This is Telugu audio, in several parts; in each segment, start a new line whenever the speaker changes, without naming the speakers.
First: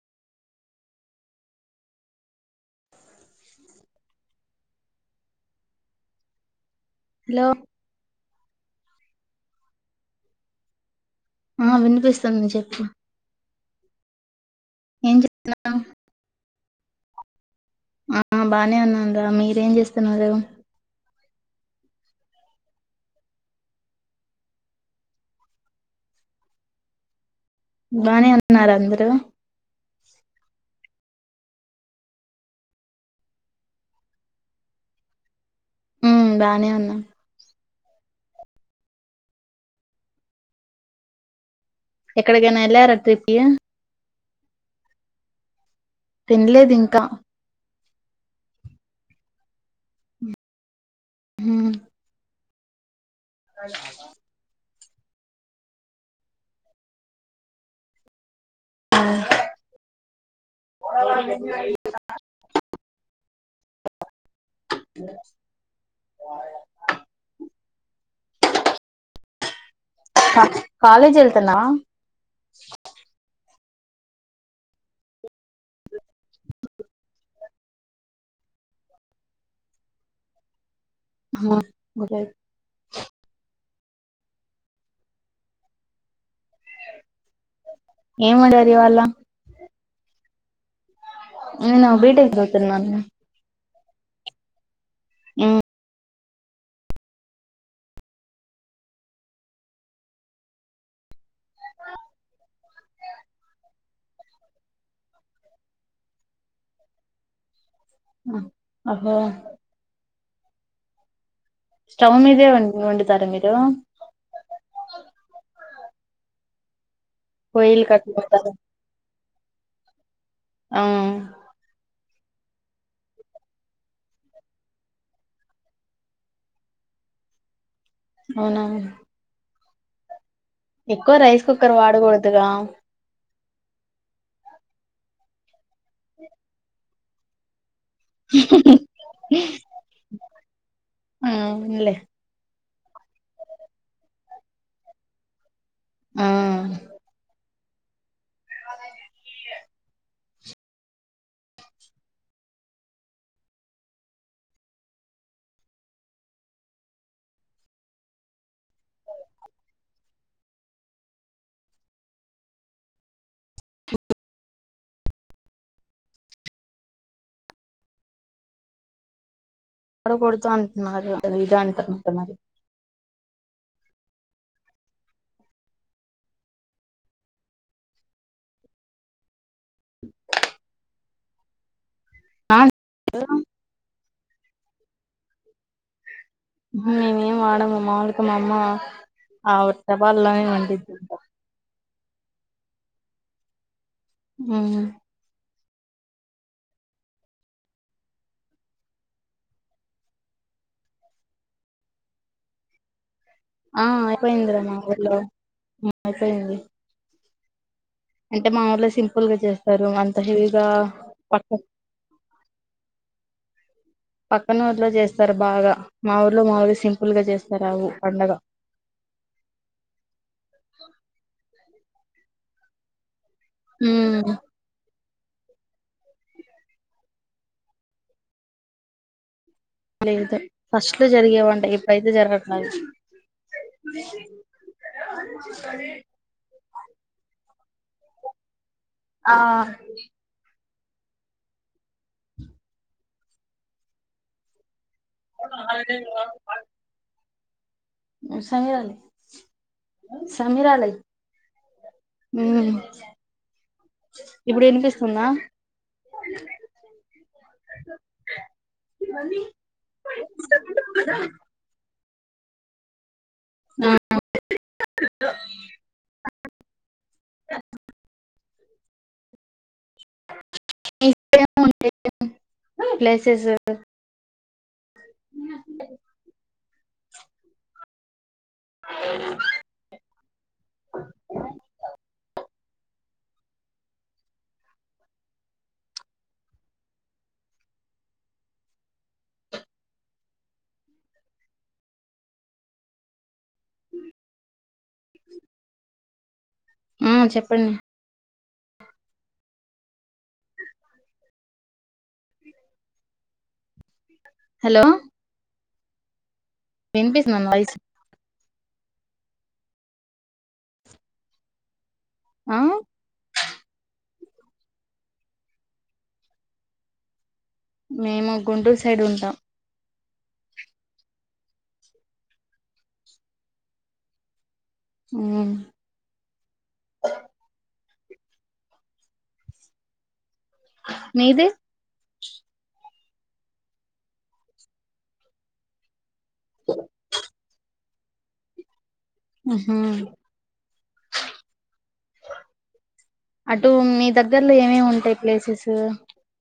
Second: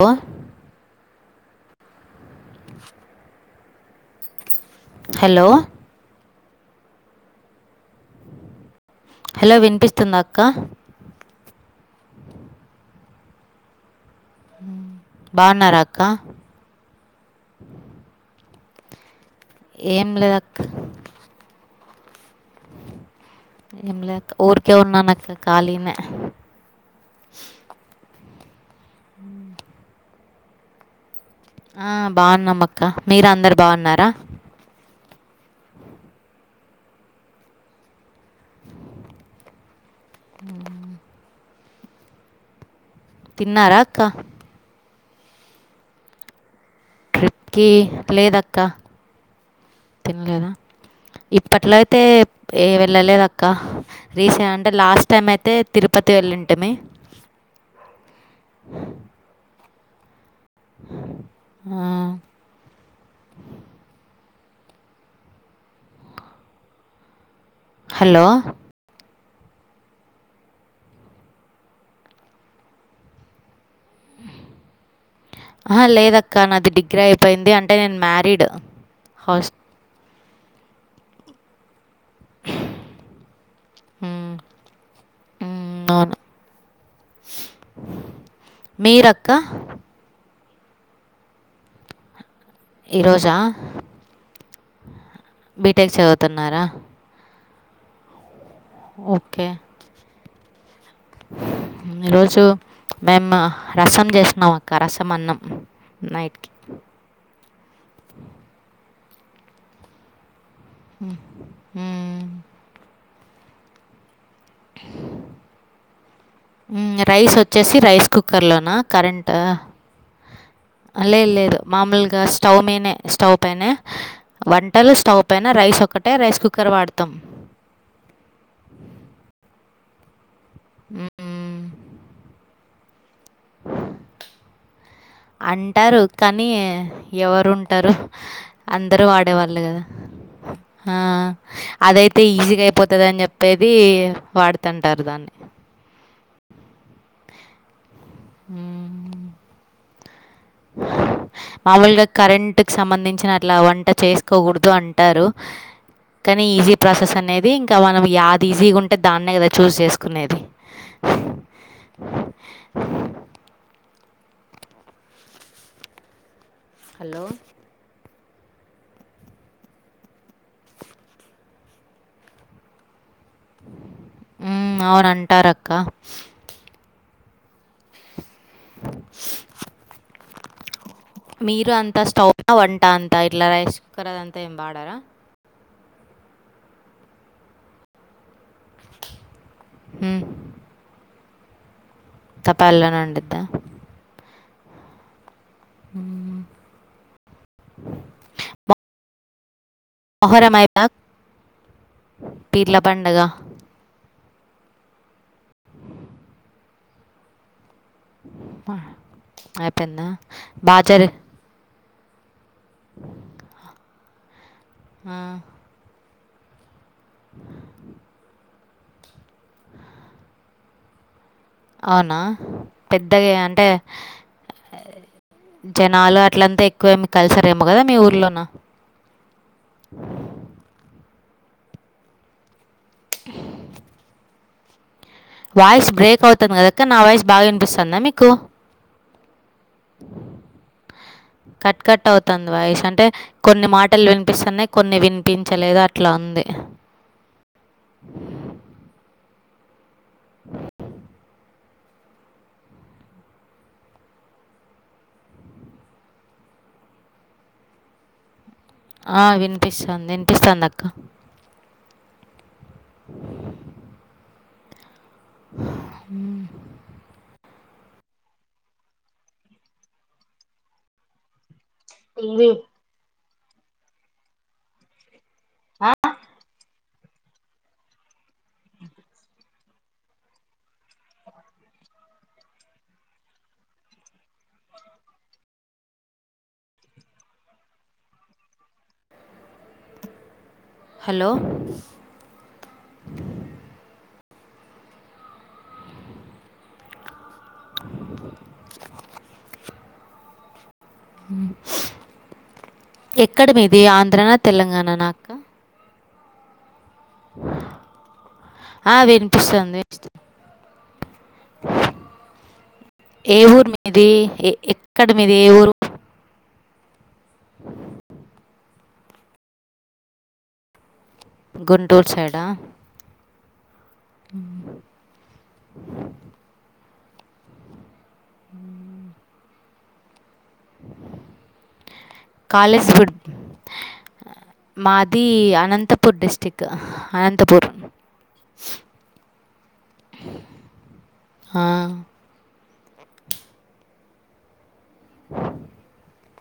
ఓ
ఆ
హెలో
హలో
హెలో విన్పిస్తుందా అక్క
ఆ వినిపిస్తుంది చెప్పు ఏం చేస్తున్నావ్
బావున్నారా అక్క
ఆ బానే ఉన్నాను రా మీరేం
ఏం
చేస్తున్నారు
లేదక్క ఎంలే అక్క ఊరికే ఉన్నాను అక్కా ఖాళీనే
బానే ఉన్నారా అందురూ
ఆ బావున్నాం అక్క మీరందరూ బావున్నారా
ఉమ్ బానే ఉన్నాం
హుమ్మ్
ఎక్కడికైనా ఎళ్ళారా ట్రి
తిన్నారా అక్క
తన్లేదు ఇంకా
కి లేదక్క
ఉమ్
ఇప్పట్లో అయితే ఏ వెళ్ళలేదక్క రీసె అంటే లాస్ట్ టైం అయితే తిరుపతి వెళ్ళింటిమి ఆ
ఆ
హలో
క కాలేజ్ ఎళ్తున్నావా
హా లేదక్క నాది డిగ్రీ అయిపోయింది అంటే నేను మ్యారీడ్ హౌస్ హూ ఊమ్ అవును
ఏం వండారు ఇవాళ
క్క
నేనా బి టెక్కు
ఈ రోజా
ఉమ్
బీ టెక్ చదువుతున్నారా ఓకే ఈరోజు మేమ్మా రసం చేసినాం అక్క రసం అన్నం నైట్ కి
ఆ అట్లే
ఉ
స్టవ్ మీదే వండు వండుతారా మీరు
రైస్ వచ్చేసి
పొయ్యిలు
రైస్
కట్టుకుంటారు
కుక్కర్లోన కరెంట్
ఆ
లేదు లేదు మామూలుగా స్టవ్ మీనే స్టవ్ పైనే వంటలు స్టవ్ పైన రైస్ ఒకటే రైస్ కుక్కర్ వాడతాం
అవునా ఎక్కువ రైస్ కుక్కర్ వాడకూడదుగా
అంటారు కానీ ఎవరు ఉంటరు అందరు వాడేవాళ్ళు కదా ఆ
అవునులే
అదైతే అతే ఈజీగా అయిపోతుందని చెప్పేది వాడుతుంటారు దాన్ని
ఉ
ఉమ్ మాముూలుగా కరెంటుకు సంబంధించిన అట్లా వంట చేసుకోకూడదు అంటారు కానీ ఈజీ ప్రాసెస్ అనేది ఇంకా మనం యాది ఈజీగా ఉంటే దాన్నే కదా చూజ్ చేసుకునేది హలో
అక్కడ కొడుత అంటున్నారు ఇది అంటారుమాంట మరి
ఉమ్ అవునంటారు అక్క మీరు అంతా స్టవ్
మరి
వంట అంతా ఇట్లా రైస్ కుక్కర్ అద అంతా ఏం వాడర
ఇ మేం ఏం వాడము వాడితే మా అమ్మ ఆ తపాలోనే వండి
తపాల్లోనే వండిద్దా
ఉమ్
హ మొహరమైద పీర్ల పండగ
ఆ అయిపోయింది రా మా ఊర్లో అయిపోయింది అంటే మాఊర్ళ సింపుల్ గా చేస్తారు
అయిపోయిందా
అంత హెవీగా
బాగా జరి
పక్క పక్కన ఊర్లో
ఆ,
జేస్తారు బాగా మా ఊర్లో మా ఊరి సింపుల్ గా చేస్తారవు పండగ
అవునా పెద్దగా ఏ
మ్
అ [unintelligible] జనాలు అట్లంతా ఎక్కువే కలిసారేమో కదా మీ ఊర్లో నా
లేదు ఫస్ట్ లో జరిగేవంట ఇప్పుయితే జరగట్లేదు
వాయిస్ బ్రేక్ అవుతుందక్కా నా వాయిస్ బాగా వినిపిస్తుందా మీకు
ఆ
కట్ కట్ అవుతుంది వాయస్ అంటే కొన్ని మాటలు వినిపిస్తున్నాయి కొన్ని విని ప్పించలేదు అట్లా ఉంది
సమీరల సమీరల మ్ ఇప్పుడు వినిపిస్తుందా
ఆ వినిపిస్తుంది వినిపిస్తుంది అక్క
ఆ [unintelligible]
తింది
ప్లేసెస్ ఉ న
ఆ?
[unintelligible]
హలో
మ్ చెప్పండి
ఎక్కడ మీది ఆంధ్రానా
హలో
తెలంగాణ న అక్క
వినిపిస్తుంద నాయిస్
ఆ వినిపిసోన్ది ఇపిస్తు
ఆ
ఏ ఊరు మీది ఎ ఎక్కడ మీది ఏ ఊరు
మేము గుంటూర్ సైడ్ ఉంటా
గుంటూర్ సైడా ఉ
మ్మ్ మీది
కాలేజ్ ఫుడ్ మాది అనంత పుర్ డిస్టిక్ అనంతపూర్
ఉ హు
ఆ,
అటు మీ దగ్గర్లో ఏమేఉంటాయి ప్లేసెస్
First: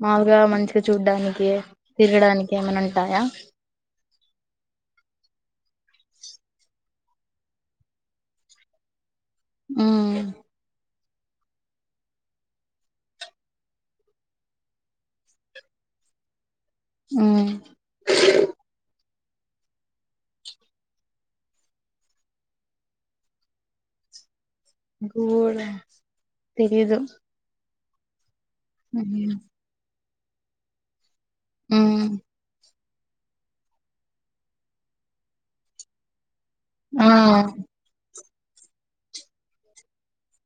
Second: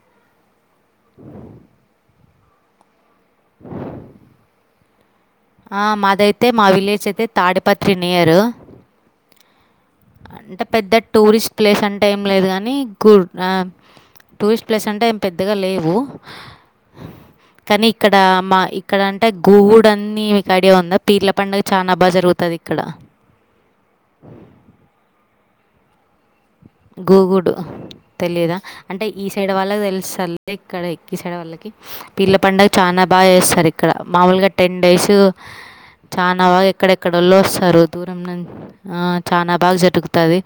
మాగా మంచిగ చూడ్డానికి తిరగడానికి ఏమైనా ఉంటాయా
ఆ మాదైతే మా విలేజ్ అయితే తాడిపత్రి నియరు
మ్మ్
అంత పెద్ద టూరిస్ట్ ప్లేస్ అంటే ఏం లేదు గానీ కుర్ ఆ టూరిస్ట్ ప్లేస్ అంటే ఏం పెద్దగా లేవు
మ్మ్
కనీ ఇక్కడ మా ఇక్కడ అంటే గూగుడు అన్ని మిక్ ఐడియ ఉందా పీర్ల పండగ చాన బాగ జరుగుతది ఇక్కడ
గోడ [inaudible]
గూగుడు తెలియదా అంటే ఈ
మ్మ్
సైడ్ వాళ్ళకి తెలుసల్ ఇక్కడ ఈ సైడ వాళ్లకి
మ్మ్
పీర్ల పండగ చాన బాచేసరీఇక్కడ మామూలుగ టెన్ డేస్ చాన బా
ఆ
ఎక్కడెక్కడోళ్ళు వస్తారు దూరం ను ఆ చానా బాగా జరుగుతాది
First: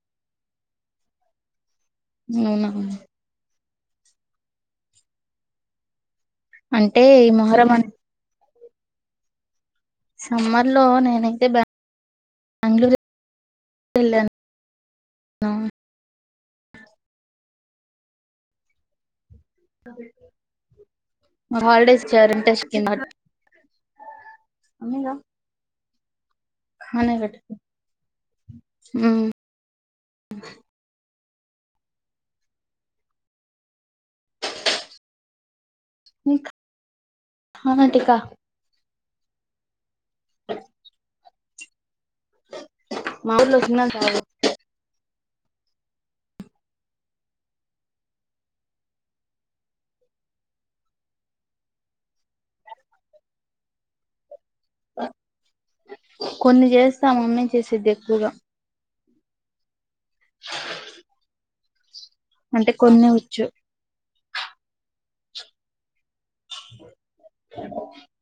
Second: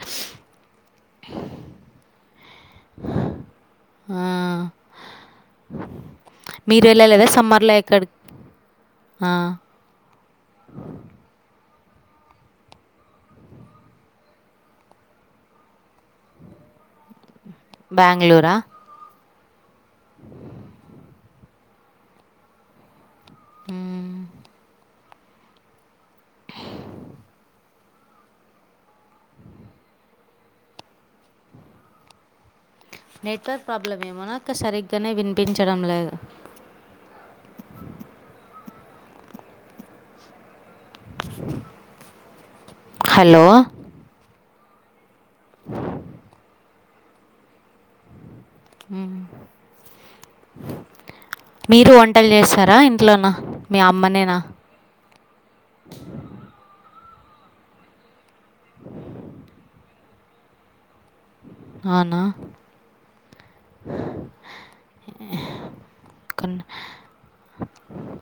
[inaudible]
అవున
ఆ మీరు
అంటే
వెళ్ళలేదా
ఈ మొహరం
సమ్మర్లో
అన్
ఎక్కడ్కి ఆ
సమ్మర్ లో నేనైతే బ బెంగళూరు వేళ్ళను
బెంగళూరా
అదే [inaudible] హాలిడేస్కియా [inaudible] రుంటెస్ కింద
మ్మ్
మీ నో హ నే గట్టుకే మ్మ్
నెట్వర్క్ ప్రాబ్లం ఏమనాక్క సరిగ్గానే వినిపించడం లేదు
నీక హఅటిక అ [inaudible]
[inaudible] హలో
మాఊర్లో వచ్చిందంట అది.
[inaudible] మ్ హు మీరు వంటలు చేస్తారా? ఇంట్లోనా మీ అమ్మనేనా
కొన్ని చేస్తా మమ్మీ చేసేద్ది ఎక్కువగా. అ [inaudible]
అవునా
అంటే కొన్నే వచ్చు అ [inaudible]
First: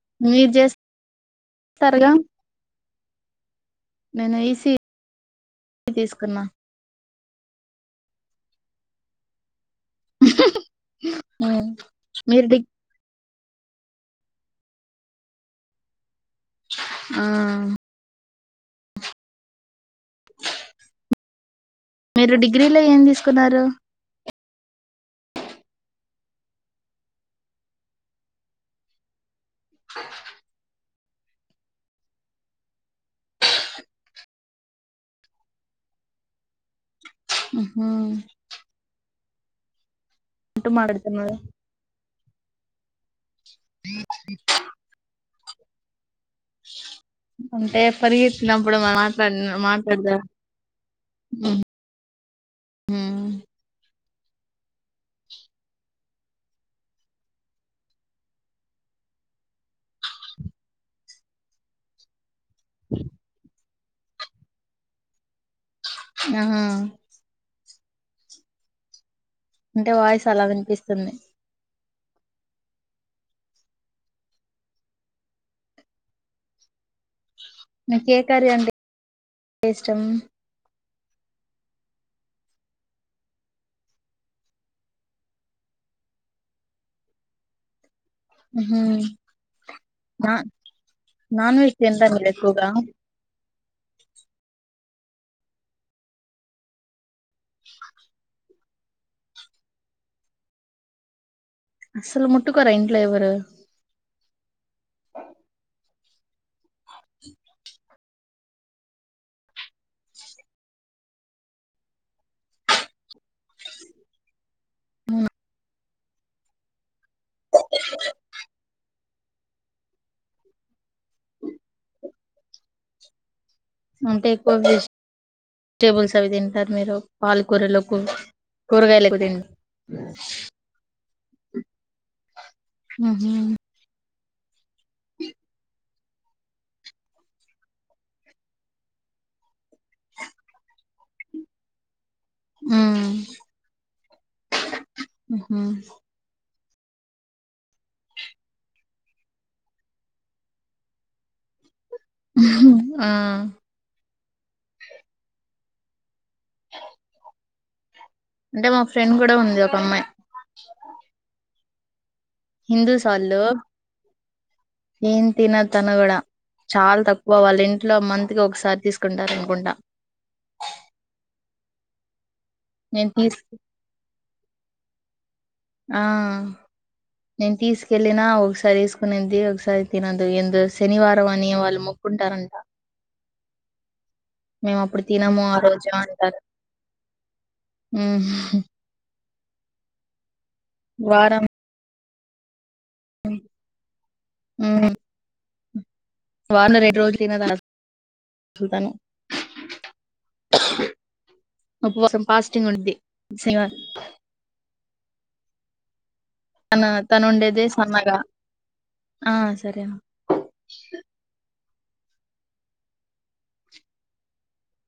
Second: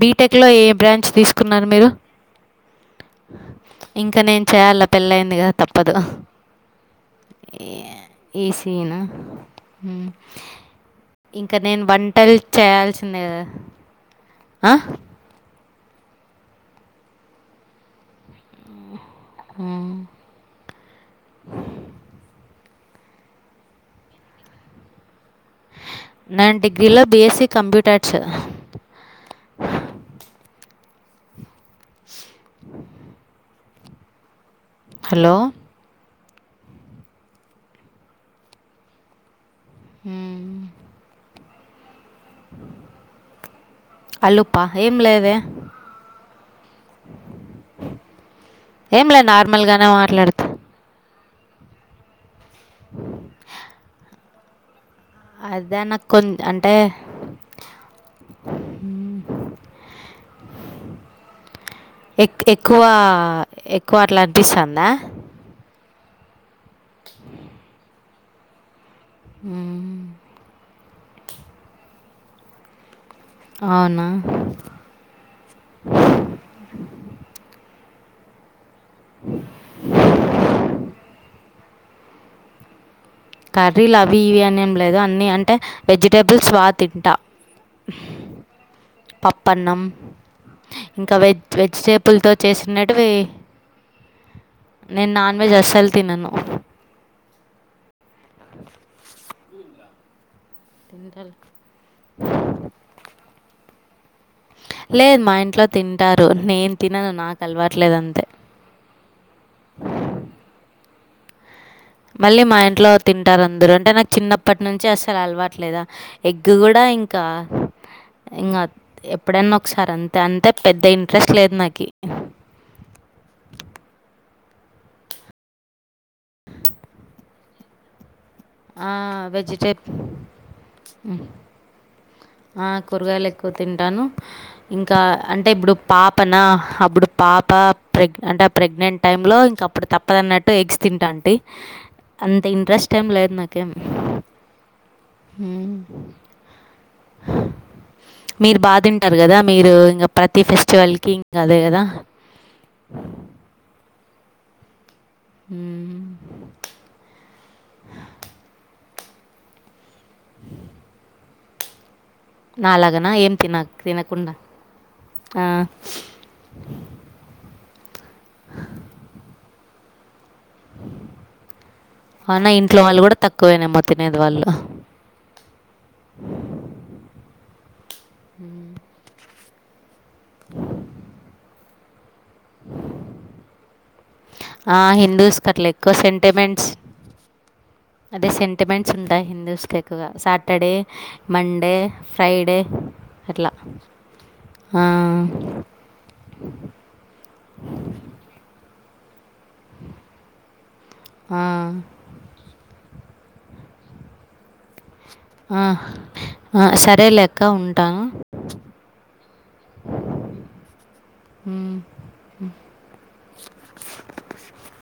బీటెక్ లో
మీరు
ఏ బ్రాంచ్ తీసుకున్నారు మీరు?
చేస్తారుగా
ఇంక నేను చేయాల పెళ్ళయిందిగా తప్పదు.
తీసుకున్నా
ఏ ఈసినా ఇంకా నేను వంటలు
మీరు డిగ్
చేయాల్సిందే కదా ఆ
ఆ
మ్
మీరు డిగ్రీలో ఏం తీసుకున్నారు?
నేను డిగ్రీలో బిఎసీ కంప్యూటర్స్
స [inaudible]
హలో
మ్ హూ
మ్
ఎందుకు మాట్లాడుతున్నాడు.
అల్లుప్ప ఏం లేదే.
అంటే పరిగెత్తినప్పుడు
ఏంలే
మాట్లాడినా
నార్మల్‌గానే
మాట్లాడదా
మాట్లాడుతా.
ఉ
అదే నాకు కొంత అంటే [inaudible] ఎక్కువ ఎక్కువ అట్లా అనిపిస్తుందా?
హా అంటే వాయిస్ అలా వినిపిస్తుంది.
అవునా
నీకు ఏ కర్రీ అంటే ఇష్టం?
కర్రీలు అవి ఇవి అని ఏమీ లేదు అన్నీ అంటే వెజిటేబుల్ బా తింటా.
ఊహూ
పప్పన్నం
నా
ఇంకా వెజ్
నాన్ తింటా
వెజిటేబుల్
మీరు
తో
ఎక్కువగా
చేసిండేటివి. నేను నాన్ వెజ్ అస్సలు తినను. సరే
అసలు ముట్టుకోరా ఇంట్లో ఎవరూ?
లేదు మా ఇంట్లో తింటారు. నేను తినను నాకు అలవట్లేదు అంతే. మళ్ళీ మా ఇంట్లో తింటారు అందరూ. అంటే నాకు చిన్నప్పటి నుంచి అసలు అలవాట్లేదు. ఎగ్ కూడా ఇంకా ఇంకా ఎప్పుడైన్నా ఒకసారి అంతే అంతే పెద్ద ఇంట్రెస్ట్ లేదు నాకి
అంటే ఎక్కువ వెజిటేబుల్స్ అవి తింటారు మీరు పాలకూరలకు కూరగాయలు ఎక్కువ తిన్
ఆ కూరగాయలు
ఉహు
ఎక్కువ తింటాను. ఇంకా అంటే ఇబ్బుడు పాపనా అబ్బుడు పాప ప్రెగ్ అంటే ప్రెగ్నెంట్ టైంలో ఇంక అప్పుడు తప్పదు అన్నట్టు ఎగ్స్ తింటాంటి అంత ఇంట్రెస్ట్ ఏం
ఉమ్
లేదు నాకేమీ
ఉహు
మీరు బా తింటారు కదా మీరు ఇంక ప్రతి ఫెస్టివల్ కి ఇంక అదే కదా!
ఆ
మ్
అంటే మా ఫ్రెండ్ కూడ ఉంది ఒక అమ్మాయి హిందూస్
నాలాగనా ఏం
వాళ్లు
తిన తినకుండా
ఏం తినదు తను కూడ. చాల తక్కువ వాళ్ళ ఇంట్లో మంత్ కి ఒకసారి తీసుకుంటారు అనుకుంటా.
అవునా ఇంట్లో వాళ్ళు
నేను
కూడా
తీస్
తక్కువేనేమో తినేది వాళ్ళు.
ఆ నేను తీసుకెళ్ళిన ఒకసారి ఏసుకునింది ఒకసారి తినదు ఏందో శనివారం అని వాళ్ళు మొక్కుంటారంట. మేము
ఆ
అప్పుడు
హిందూస్
తినము
కి
ఆ
అట్ల
రోజు
ఎక్కువ
అంటారు
సెంటిమెంట్స్. అదే
ఉమ్
సెంటిమెన్ ట్స్ ఉంటాయి హిందూస్కి ఎక్కువగా సాటర్డే,
వారం
మండే, ఫ్రైడే. అట్ల ఆ
హ్మ్ సల్తాను
ఆ,
ఉబ్బసం ఫాస్టింగ్ ఉండుద్ది శనివారం
ఆ ఆ
తన
సరేలె
తను
అక్క
ఉండేదే
ఉంటాను.
సన్నగా ఆ సరే
మ్